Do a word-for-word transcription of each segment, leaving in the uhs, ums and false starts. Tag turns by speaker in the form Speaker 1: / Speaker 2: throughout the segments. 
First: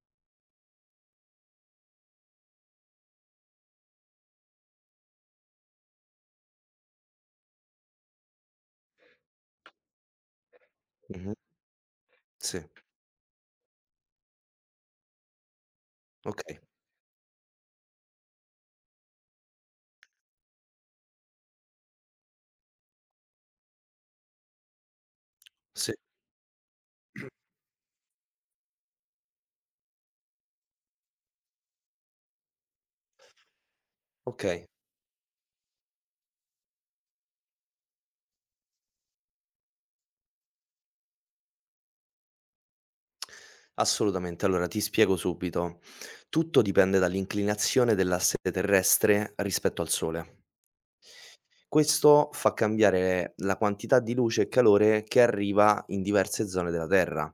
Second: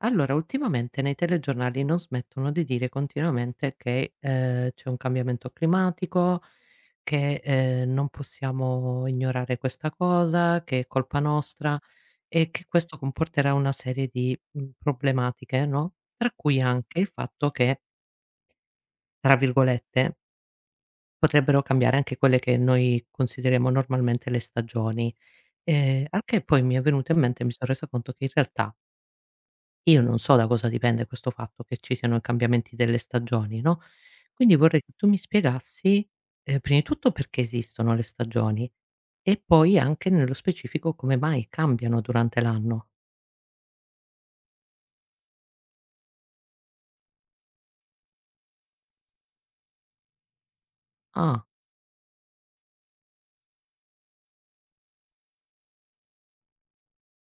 Speaker 1: Allora, ultimamente nei telegiornali non smettono di dire continuamente che, ehm, c'è un cambiamento climatico, che, ehm, non possiamo ignorare questa cosa, che è colpa
Speaker 2: Mh-mh.
Speaker 1: nostra e che
Speaker 2: Sì,
Speaker 1: questo comporterà una serie di, mhmm, problematiche, no, tra cui
Speaker 2: okay.
Speaker 1: anche il fatto che, tra virgolette, "potrebbero cambiare anche quelle che noi consideriamo normalmente le stagioni".
Speaker 2: Sì,
Speaker 1: Ehm, al che poi mi è venuto in mente e mi son resa conto che in realtà io non so da cosa dipende questo fatto che ci siano i cambiamenti delle stagioni, no, quindi
Speaker 2: okay.
Speaker 1: vorrei che tu mi spiegassi, ehm, prima di tutto perché esistono le stagioni e poi anche nello specifico come mai cambiano durante l'anno.
Speaker 2: Assolutamente. Allora ti spiego subito. Tutto dipende dall'inclinazione dell'asse terrestre rispetto al Sole.
Speaker 1: Ah,
Speaker 2: Questo fa cambiare la quantità di luce e calore che arriva in diverse zone della Terra.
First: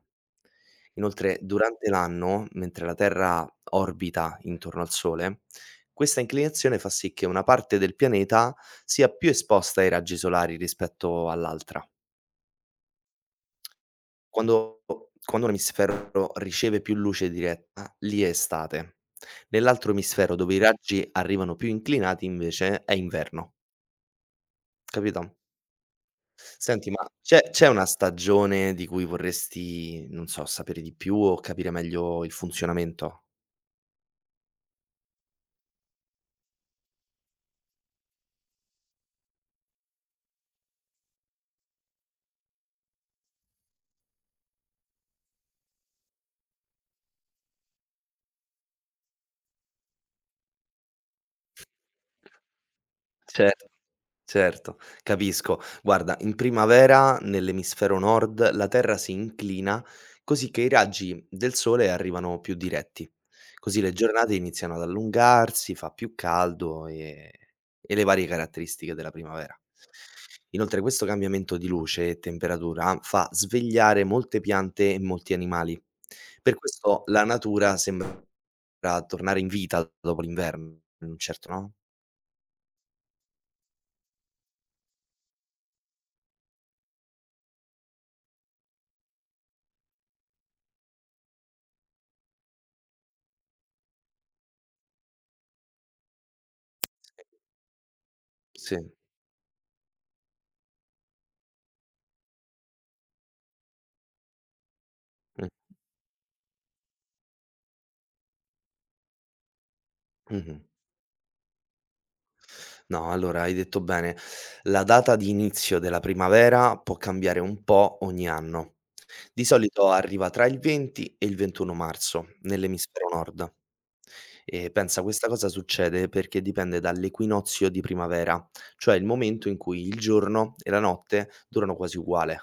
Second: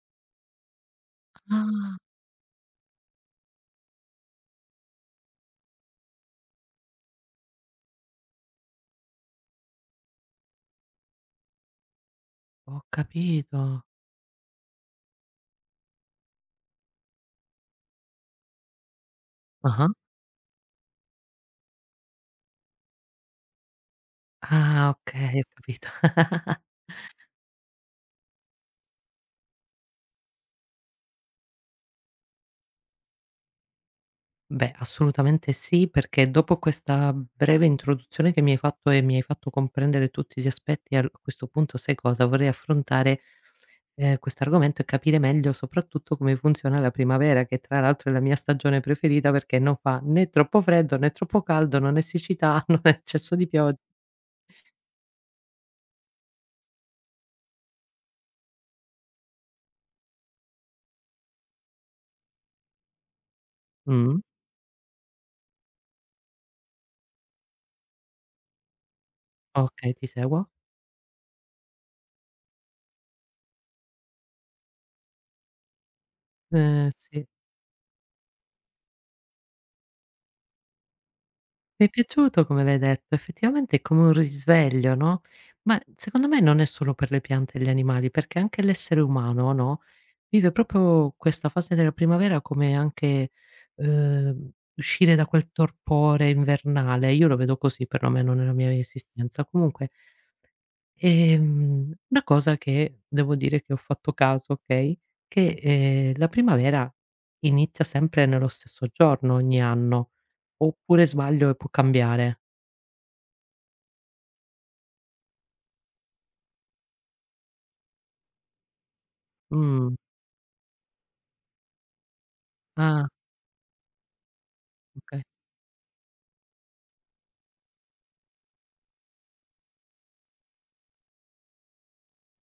Speaker 2: Inoltre, durante
Speaker 1: ah,
Speaker 2: l'anno, mentre la Terra orbita intorno al Sole, questa inclinazione fa sì che una parte del pianeta sia più esposta ai raggi solari rispetto all'altra.
Speaker 1: ho capito.
Speaker 2: Quando quando un emisfero riceve più luce diretta, lì è estate.
Speaker 1: Ah-ah.
Speaker 2: Nell'altro emisfero, dove i raggi arrivano più inclinati, invece è inverno,
Speaker 1: Ah,
Speaker 2: capito?
Speaker 1: okay, ho capito.
Speaker 2: Senti, ma c'è c'è una stagione di cui vorresti, non so, sapere di più o capire meglio il funzionamento?
Speaker 1: Beh, assolutamente sì, perché dopo questa breve introduzione che mi hai fatto e mi hai fatto comprendere tutti gli aspetti, al a questo punto sai cosa, vorrei affrontare ehm, quest'argomento e capire meglio soprattutto come funziona la primavera, che tra l'altro è la mia stagione preferita perché non fa né troppo freddo, né troppo caldo, non è siccità, non è eccesso di
Speaker 2: Cer
Speaker 1: pioggia.
Speaker 2: Certo, capisco. Guarda, in primavera nell'emisfero nord la Terra si inclina così che i raggi del sole arrivano più diretti. Così le
Speaker 1: Mh,
Speaker 2: giornate iniziano ad allungarsi, fa più caldo e, e le varie caratteristiche della primavera.
Speaker 1: okay, ti seguo.
Speaker 2: Inoltre questo cambiamento di luce e temperatura fa svegliare molte piante e molti animali. Per
Speaker 1: Ehm,
Speaker 2: questo la
Speaker 1: sì.
Speaker 2: natura sembra tornare in vita dopo l'inverno, in un certo, no?
Speaker 1: Mi è piaciuto come l'hai detto, effettivamente è come un risveglio, no, ma secondo me non è solo per le piante e gli animali, perché anche l'essere umano, no, vive proprio questa fase della primavera come anche, uhm, uscire da quel torpore invernale. Io lo
Speaker 2: Sì.
Speaker 1: vedo così perlomeno nella mia
Speaker 2: Sì.
Speaker 1: esistenza. Comunque, ehm, una cosa che devo dire che ho fatto caso, okay, che,
Speaker 2: Mh.
Speaker 1: ehm, la primavera inizia sempre nello stesso giorno ogni anno,
Speaker 2: Mh-mh.
Speaker 1: oppure sbaglio e può cambiare?
Speaker 2: No, allora hai detto bene. La data di inizio della primavera può cambiare un po' ogni anno. Di solito
Speaker 1: Mh.
Speaker 2: arriva tra il venti e il ventuno marzo
Speaker 1: Ah,
Speaker 2: nell'emisfero nord. E pensa,
Speaker 1: okay.
Speaker 2: questa cosa succede perché dipende dall'equinozio di primavera, cioè il momento in cui il giorno e la notte durano quasi uguale.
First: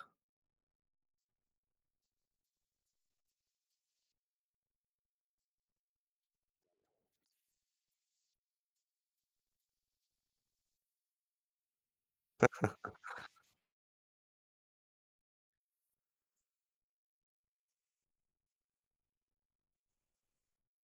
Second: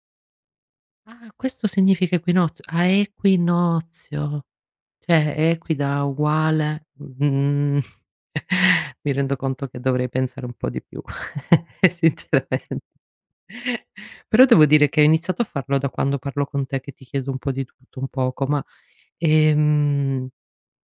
Speaker 1: Ah, questo significa equinozio. Ah, equinozio. Cioè, equida uguale mhmm, mi rendo conto che dovrei pensare un po' di più, sinceramente. Però devo dire che ho iniziato a farlo da quando parlo con te, che ti chiedo un po' di tutto, un poco, ma, ehm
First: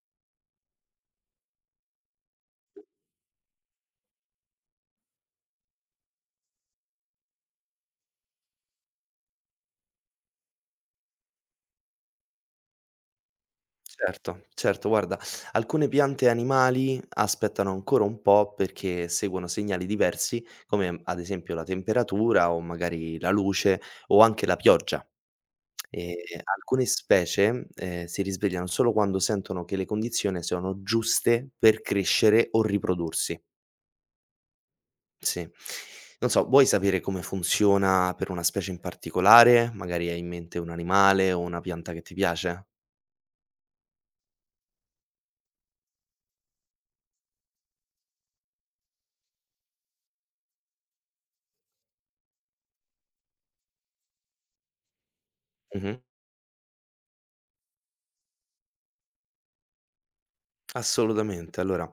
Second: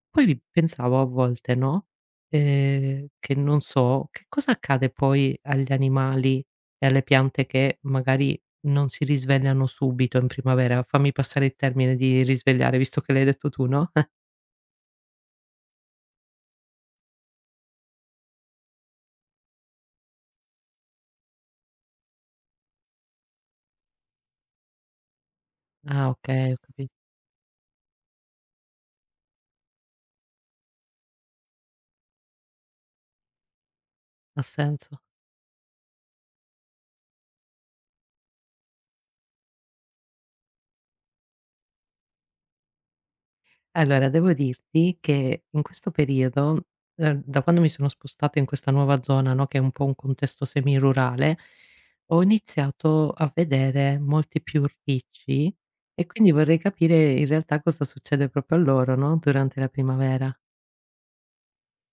Speaker 1: Poi vi pensavo a volte, no, ehm, che non so, che cosa accade poi agli animali e alle piante che magari non si risvegliano subito in primavera? Fammi passare il termine di risvegliare, visto che l'hai detto tu, no?
Speaker 2: Certo, certo, guarda, alcune piante e animali aspettano ancora un po' perché seguono segnali diversi, come ad esempio la temperatura o magari la luce o anche la pioggia.
Speaker 1: Ah
Speaker 2: E
Speaker 1: okay, ho
Speaker 2: alcune
Speaker 1: capi
Speaker 2: specie, eh, si risvegliano solo quando sentono che le condizioni sono giuste per crescere o riprodursi.
Speaker 1: ha senso.
Speaker 2: Sì. Non so, vuoi sapere come funziona per una specie in particolare? Magari hai in mente un animale o una pianta che ti piace?
Speaker 1: Allora, devo dirti che in questo periodo, ehm, da quando mi sono spostata in questa nuova zona, no, che è un po' un contesto semirurale, ho iniziato a vedere molti più ricci e quindi vorrei capire in realtà cosa succede proprio a loro, no, durante la primavera.
Speaker 2: Assolutamente. Allora,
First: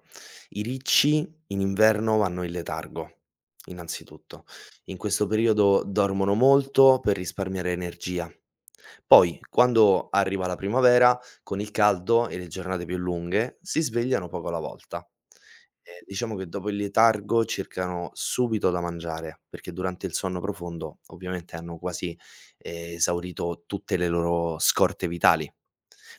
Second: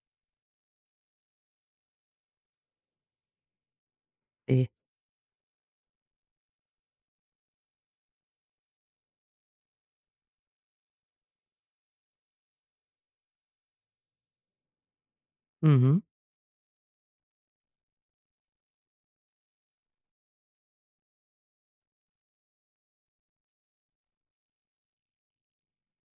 Speaker 2: i ricci in inverno vanno in letargo, innanzitutto.
Speaker 1: Sì.
Speaker 2: In questo periodo dormono molto per risparmiare energia. Poi, quando arriva la primavera, con il caldo e le giornate più lunghe, si svegliano poco alla volta.
Speaker 1: Mh-mh.
Speaker 2: Eh, diciamo che dopo il letargo cercano subito da mangiare, perché durante il sonno profondo ovviamente hanno quasi eh, esaurito tutte le loro scorte vitali.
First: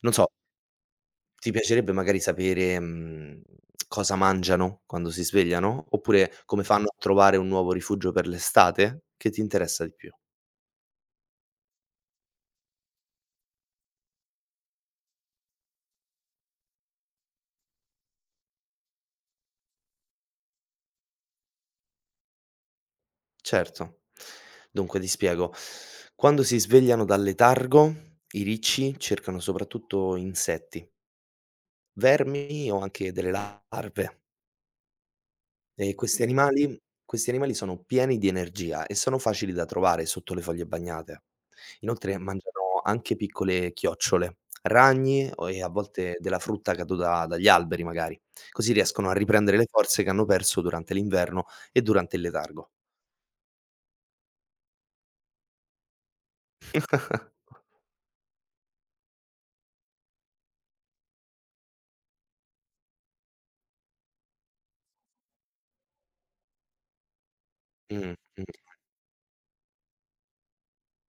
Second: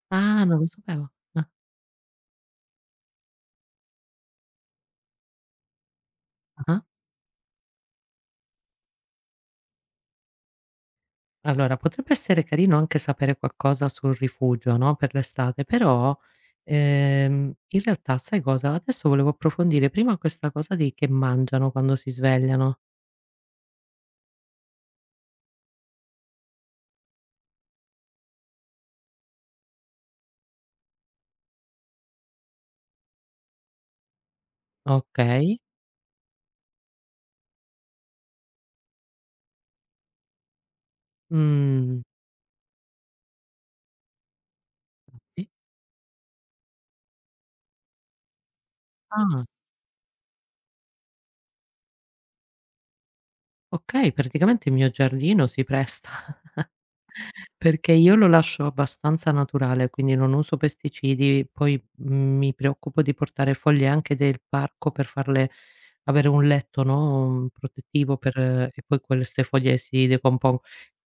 Speaker 2: Non so,
Speaker 1: Ah, non lo sapevo. Ah.
Speaker 2: ti piacerebbe magari sapere, mhmm, cosa mangiano quando si svegliano? Oppure come
Speaker 1: Ah-ah.
Speaker 2: fanno a trovare un nuovo rifugio per l'estate? Che ti interessa di più?
Speaker 1: Allora, potrebbe essere carino anche sapere qualcosa sul rifugio, no, per l'estate, però, ehm, in realtà sai cosa? Adesso volevo approfondire prima questa cosa di che mangiano quando si svegliano.
Speaker 2: Certo. Dunque ti spiego: quando si svegliano dal letargo, i ricci cercano soprattutto insetti, vermi o anche delle larve.
Speaker 1: Okay.
Speaker 2: E questi animali questi animali sono pieni di energia e sono facili da trovare sotto le foglie bagnate.
Speaker 1: Mh.
Speaker 2: Inoltre mangiano anche piccole chiocciole, ragni o
Speaker 1: Sì.
Speaker 2: e a volte della frutta caduta dagli alberi magari, così riescono a
Speaker 1: Ah,
Speaker 2: riprendere le forze che hanno perso durante l'inverno e durante il letargo.
Speaker 1: okay, praticamente il mio giardino si presta. Perché io lo lascio abbastanza naturale, quindi non uso pesticidi, poi, mhmm, mi preoccupo di portare foglie anche del parco per farle avere un letto, no, mhmm,
Speaker 2: Mh.
Speaker 1: protettivo per eh, e poi queste foglie si decompon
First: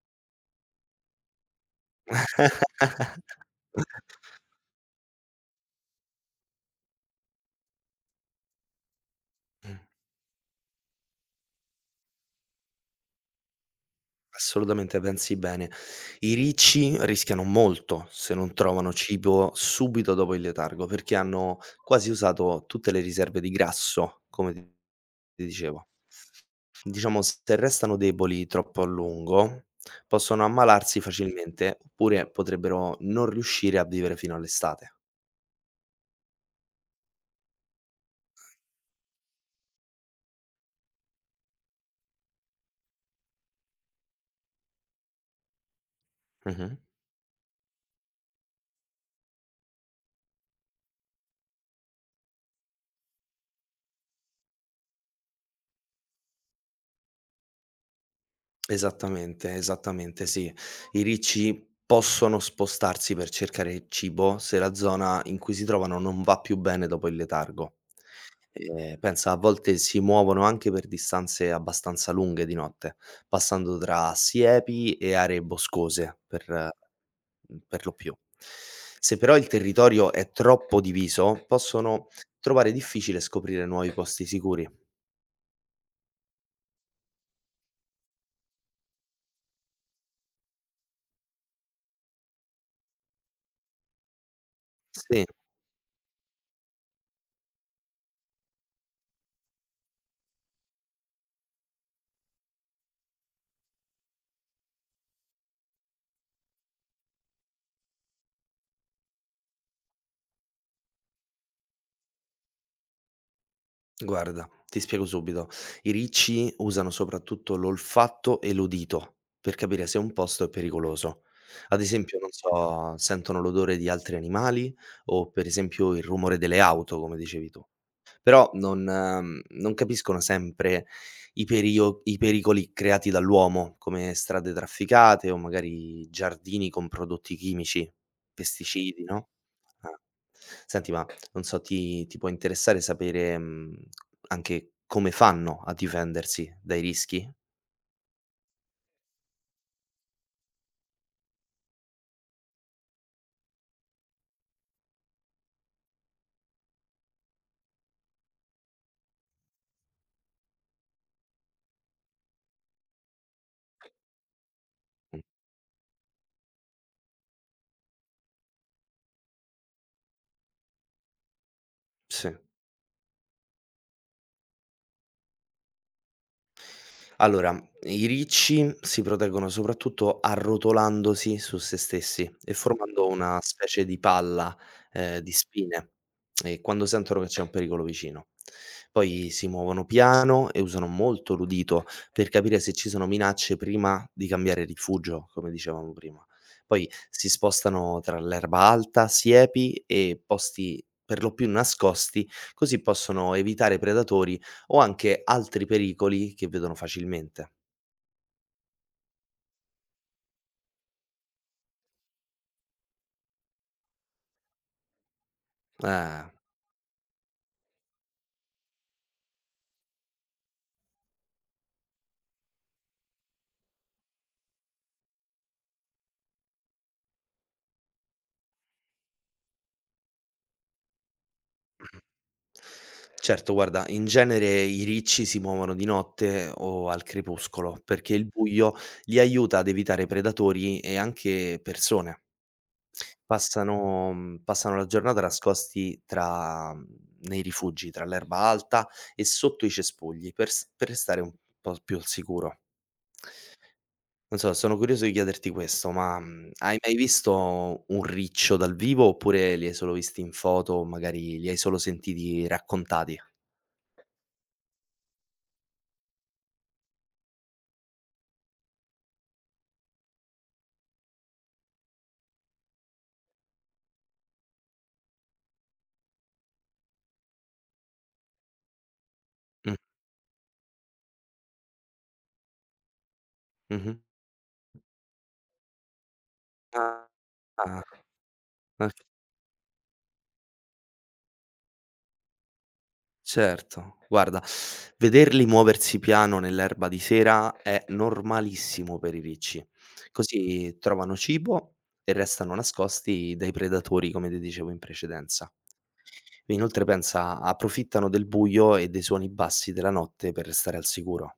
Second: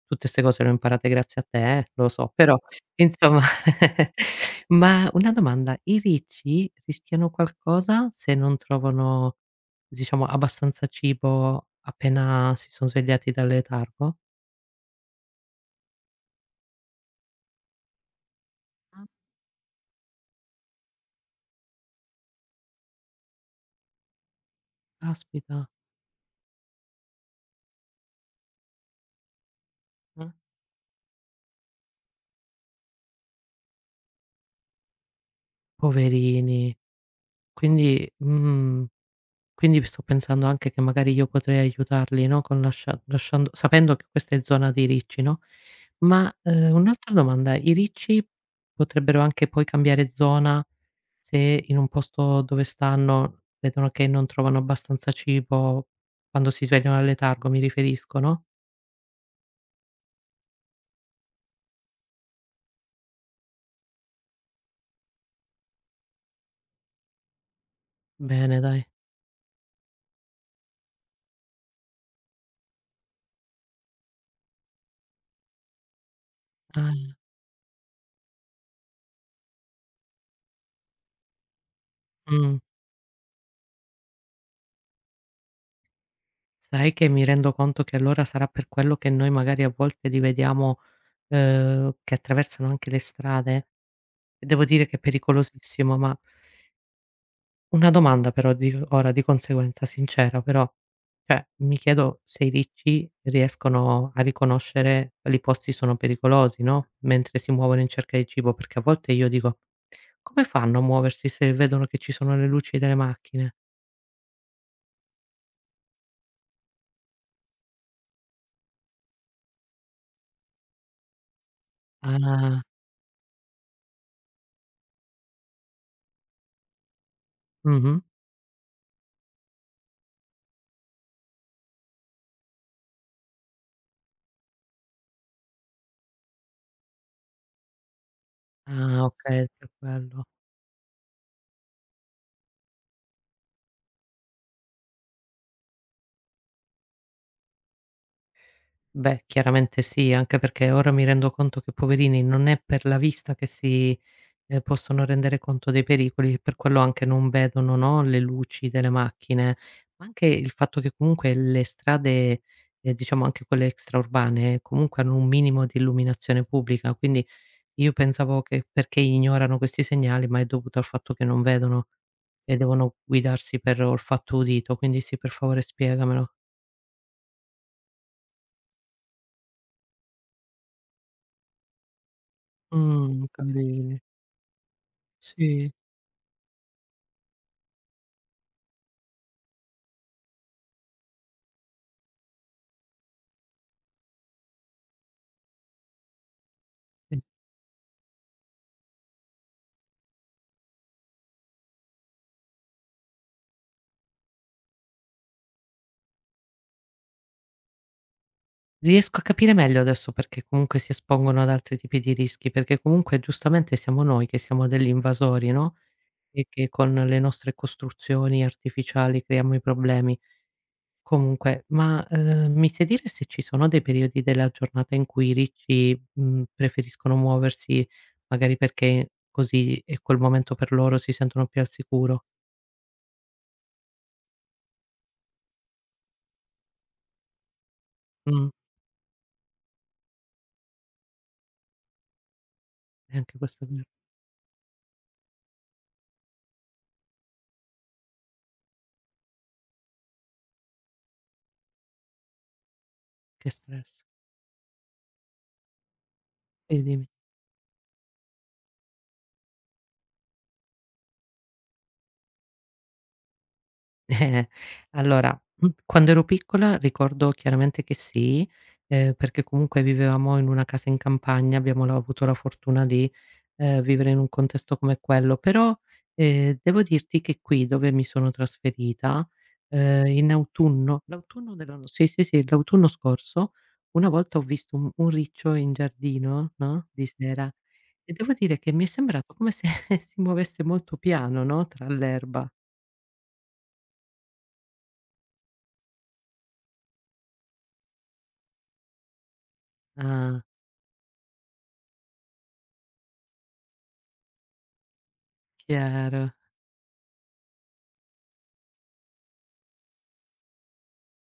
Speaker 1: tutte 'ste cose le ho imparate grazie a te, eh, lo so, però insomma. Ma una domanda: i ricci rischiano qualcosa se non trovano, diciamo, abbastanza cibo appena si son svegliati dal letargo?
Speaker 2: Assolutamente, pensi bene. I ricci rischiano molto se non trovano
Speaker 1: Ah.
Speaker 2: cibo subito dopo il letargo, perché hanno quasi usato tutte le riserve di grasso, come ti ti
Speaker 1: Caspita,
Speaker 2: dicevo. Diciamo, se restano deboli troppo a lungo,
Speaker 1: eh.
Speaker 2: possono ammalarsi facilmente, oppure potrebbero non riuscire a vivere fino all'estate.
Speaker 1: Poverini. Quindi mhmm, quindi sto pensando anche che magari io potrei aiutarli, no, con lascia lasciando sapendo che questa è zona dei ricci, no, ma, ehm,
Speaker 2: Mh-mh.
Speaker 1: un'altra domanda: i ricci potrebbero anche poi cambiare zona se in un posto dove stanno vedono che non trovano abbastanza cibo, quando si svegliano dal letargo mi riferisco, no?
Speaker 2: Esattamente, esattamente sì. I ricci possono spostarsi per cercare il cibo se la zona in cui si trovano non va più bene dopo il letargo.
Speaker 1: Bene dai.
Speaker 2: Ehm, pensa a volte si muovono anche per distanze abbastanza lunghe di notte, passando tra siepi e aree boscose per
Speaker 1: Ah,
Speaker 2: mhmm, per lo più. Se però il territorio è troppo diviso, possono
Speaker 1: mh.
Speaker 2: trovare difficile scoprire nuovi posti sicuri.
Speaker 1: Sai che mi rendo conto che allora sarà per quello che noi magari a volte li vediamo, ehm, che attraversano anche le strade? E devo dire che è
Speaker 2: Sì.
Speaker 1: pericolosissimo, ma una domanda però di ora di conseguenza, sincera però, cioè mi chiedo se i ricci riescono a riconoscere quali posti sono pericolosi, no, mentre si muovono in cerca di cibo, perché a volte io dico: "Come fanno a muoversi se vedono che ci sono le luci delle macchine?"
Speaker 2: Guarda, ti spiego subito. I ricci usano soprattutto l'olfatto e l'udito per capire se un posto è pericoloso. Ad esempio, non
Speaker 1: Ah.
Speaker 2: so, sentono l'odore di altri animali o per esempio il rumore delle auto, come dicevi tu.
Speaker 1: Mh-mh.
Speaker 2: Però non ehm, non capiscono sempre i perio i pericoli creati dall'uomo, come strade trafficate o magari giardini con prodotti chimici, pesticidi,
Speaker 1: Ah
Speaker 2: no.
Speaker 1: okay, per
Speaker 2: Ah.
Speaker 1: quello.
Speaker 2: Senti, ma non so, ti ti può interessare sapere, mhmm, anche come fanno a difendersi dai rischi?
Speaker 1: Beh, chiaramente sì, anche perché ora mi rendo conto che poverini non è per la vista che si, ehm, possono rendere conto dei pericoli, per quello anche non vedono, no, le luci delle macchine, ma anche il fatto che comunque le strade, ehm, diciamo anche quelle extraurbane, eh, comunque hanno
Speaker 2: Mh,
Speaker 1: un minimo di illuminazione pubblica, quindi io pensavo che perché ignorano questi segnali, ma è dovuto al fatto che non vedono
Speaker 2: sì.
Speaker 1: e devono guidarsi per olfatto udito, quindi sì, per favore spiegamelo.
Speaker 2: Allora, i ricci si proteggono soprattutto arrotolandosi su se stessi e formando
Speaker 1: Mh,
Speaker 2: una specie
Speaker 1: carini,
Speaker 2: di palla, ehm, di
Speaker 1: sì.
Speaker 2: spine, ehm, quando sentono che c'è un pericolo vicino. Poi si muovono piano e usano molto l'udito per capire se ci sono minacce prima di cambiare rifugio, come dicevamo prima. Poi si spostano tra l'erba alta, siepi e posti per lo più nascosti, così possono evitare predatori o anche altri pericoli che vedono facilmente.
Speaker 1: Riesco a capire meglio adesso perché comunque si espongono ad altri tipi di rischi, perché comunque giustamente siamo noi che siamo degli invasori, no,
Speaker 2: Eh.
Speaker 1: e che con le nostre costruzioni artificiali creiamo i problemi. Comunque, ma, ehm, mi sai dire se ci sono dei periodi della giornata in cui i ricci, mhmm, preferiscono muoversi, magari perché così è quel momento per loro, si sentono più al sicuro?
Speaker 2: Certo guarda, in genere i ricci si muovono di notte o al crepuscolo, perché il
Speaker 1: Mh,
Speaker 2: buio li aiuta ad evitare predatori e anche persone.
Speaker 1: e anche questo è vero.
Speaker 2: Passano mhmm, passano la giornata nascosti tra mm, nei rifugi, tra l'erba alta e sotto i cespugli per s per restare un po' più al sicuro.
Speaker 1: Che stress.
Speaker 2: Non so, sono curioso di chiederti questo, ma, mhmm, hai
Speaker 1: Sì,
Speaker 2: mai
Speaker 1: dimmi.
Speaker 2: visto un riccio dal vivo, oppure li hai solo visti in foto o magari li hai solo sentiti raccontati?
Speaker 1: Eh, allora, mhmm, quando ero piccola ricordo chiaramente che sì, ehm, perché comunque vivevamo in una casa in campagna, abbiamo la avuto la fortuna di, ehm, vivere in un contesto come quello, però, ehm, devo dirti che qui dove mi sono trasferita,
Speaker 2: Mh,
Speaker 1: ehm, in autunno l'autunno dell'anno sì, sì, sì, l'autunno scorso,
Speaker 2: mh-mh.
Speaker 1: una volta ho visto un un riccio in giardino, no, di
Speaker 2: Ah,
Speaker 1: sera,
Speaker 2: ah,
Speaker 1: e devo dire che mi è
Speaker 2: ah,
Speaker 1: sembrato come se si muovesse molto piano, no, tra l'erba.
Speaker 2: certo. Guarda, vederli muoversi piano nell'erba di sera è normalissimo per i ricci,
Speaker 1: Ah,
Speaker 2: così trovano cibo e restano nascosti dai predatori, come ti dicevo in precedenza.
Speaker 1: chiaro.
Speaker 2: Inoltre pensa, approfittano del buio e dei suoni bassi della notte per restare al sicuro.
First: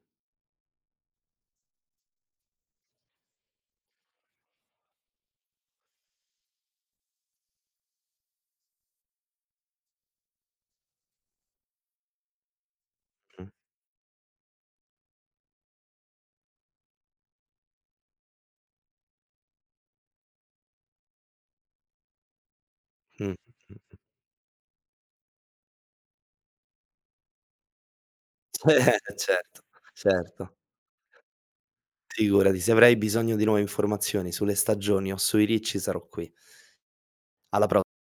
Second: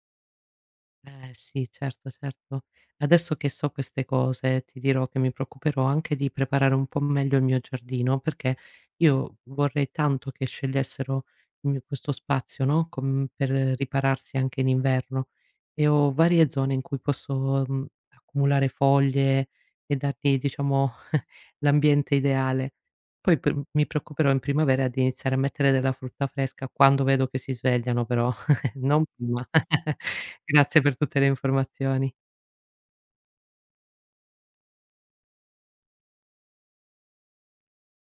Speaker 1: Eh sì, certo, certo. Adesso che so queste cose, ti dirò che mi preoccuperò anche di preparare un po' meglio il mio giardino, perché io vorrei tanto che scegliessero il mio questo spazio, no, com per ripararsi anche in inverno e ho varie zone in cui posso, mhmm, accumulare foglie e dargli diciamo l'ambiente ideale. Poi per
Speaker 2: Mh-mh.
Speaker 1: mi preoccuperò in primavera di iniziare a mettere della frutta fresca quando vedo che si svegliano però, non prima.
Speaker 2: Certo, certo.
Speaker 1: Grazie per tutte le informazioni.
Speaker 2: Figurati, se avrai bisogno di nuove informazioni sulle stagioni o sui ricci sarò qui. Alla pro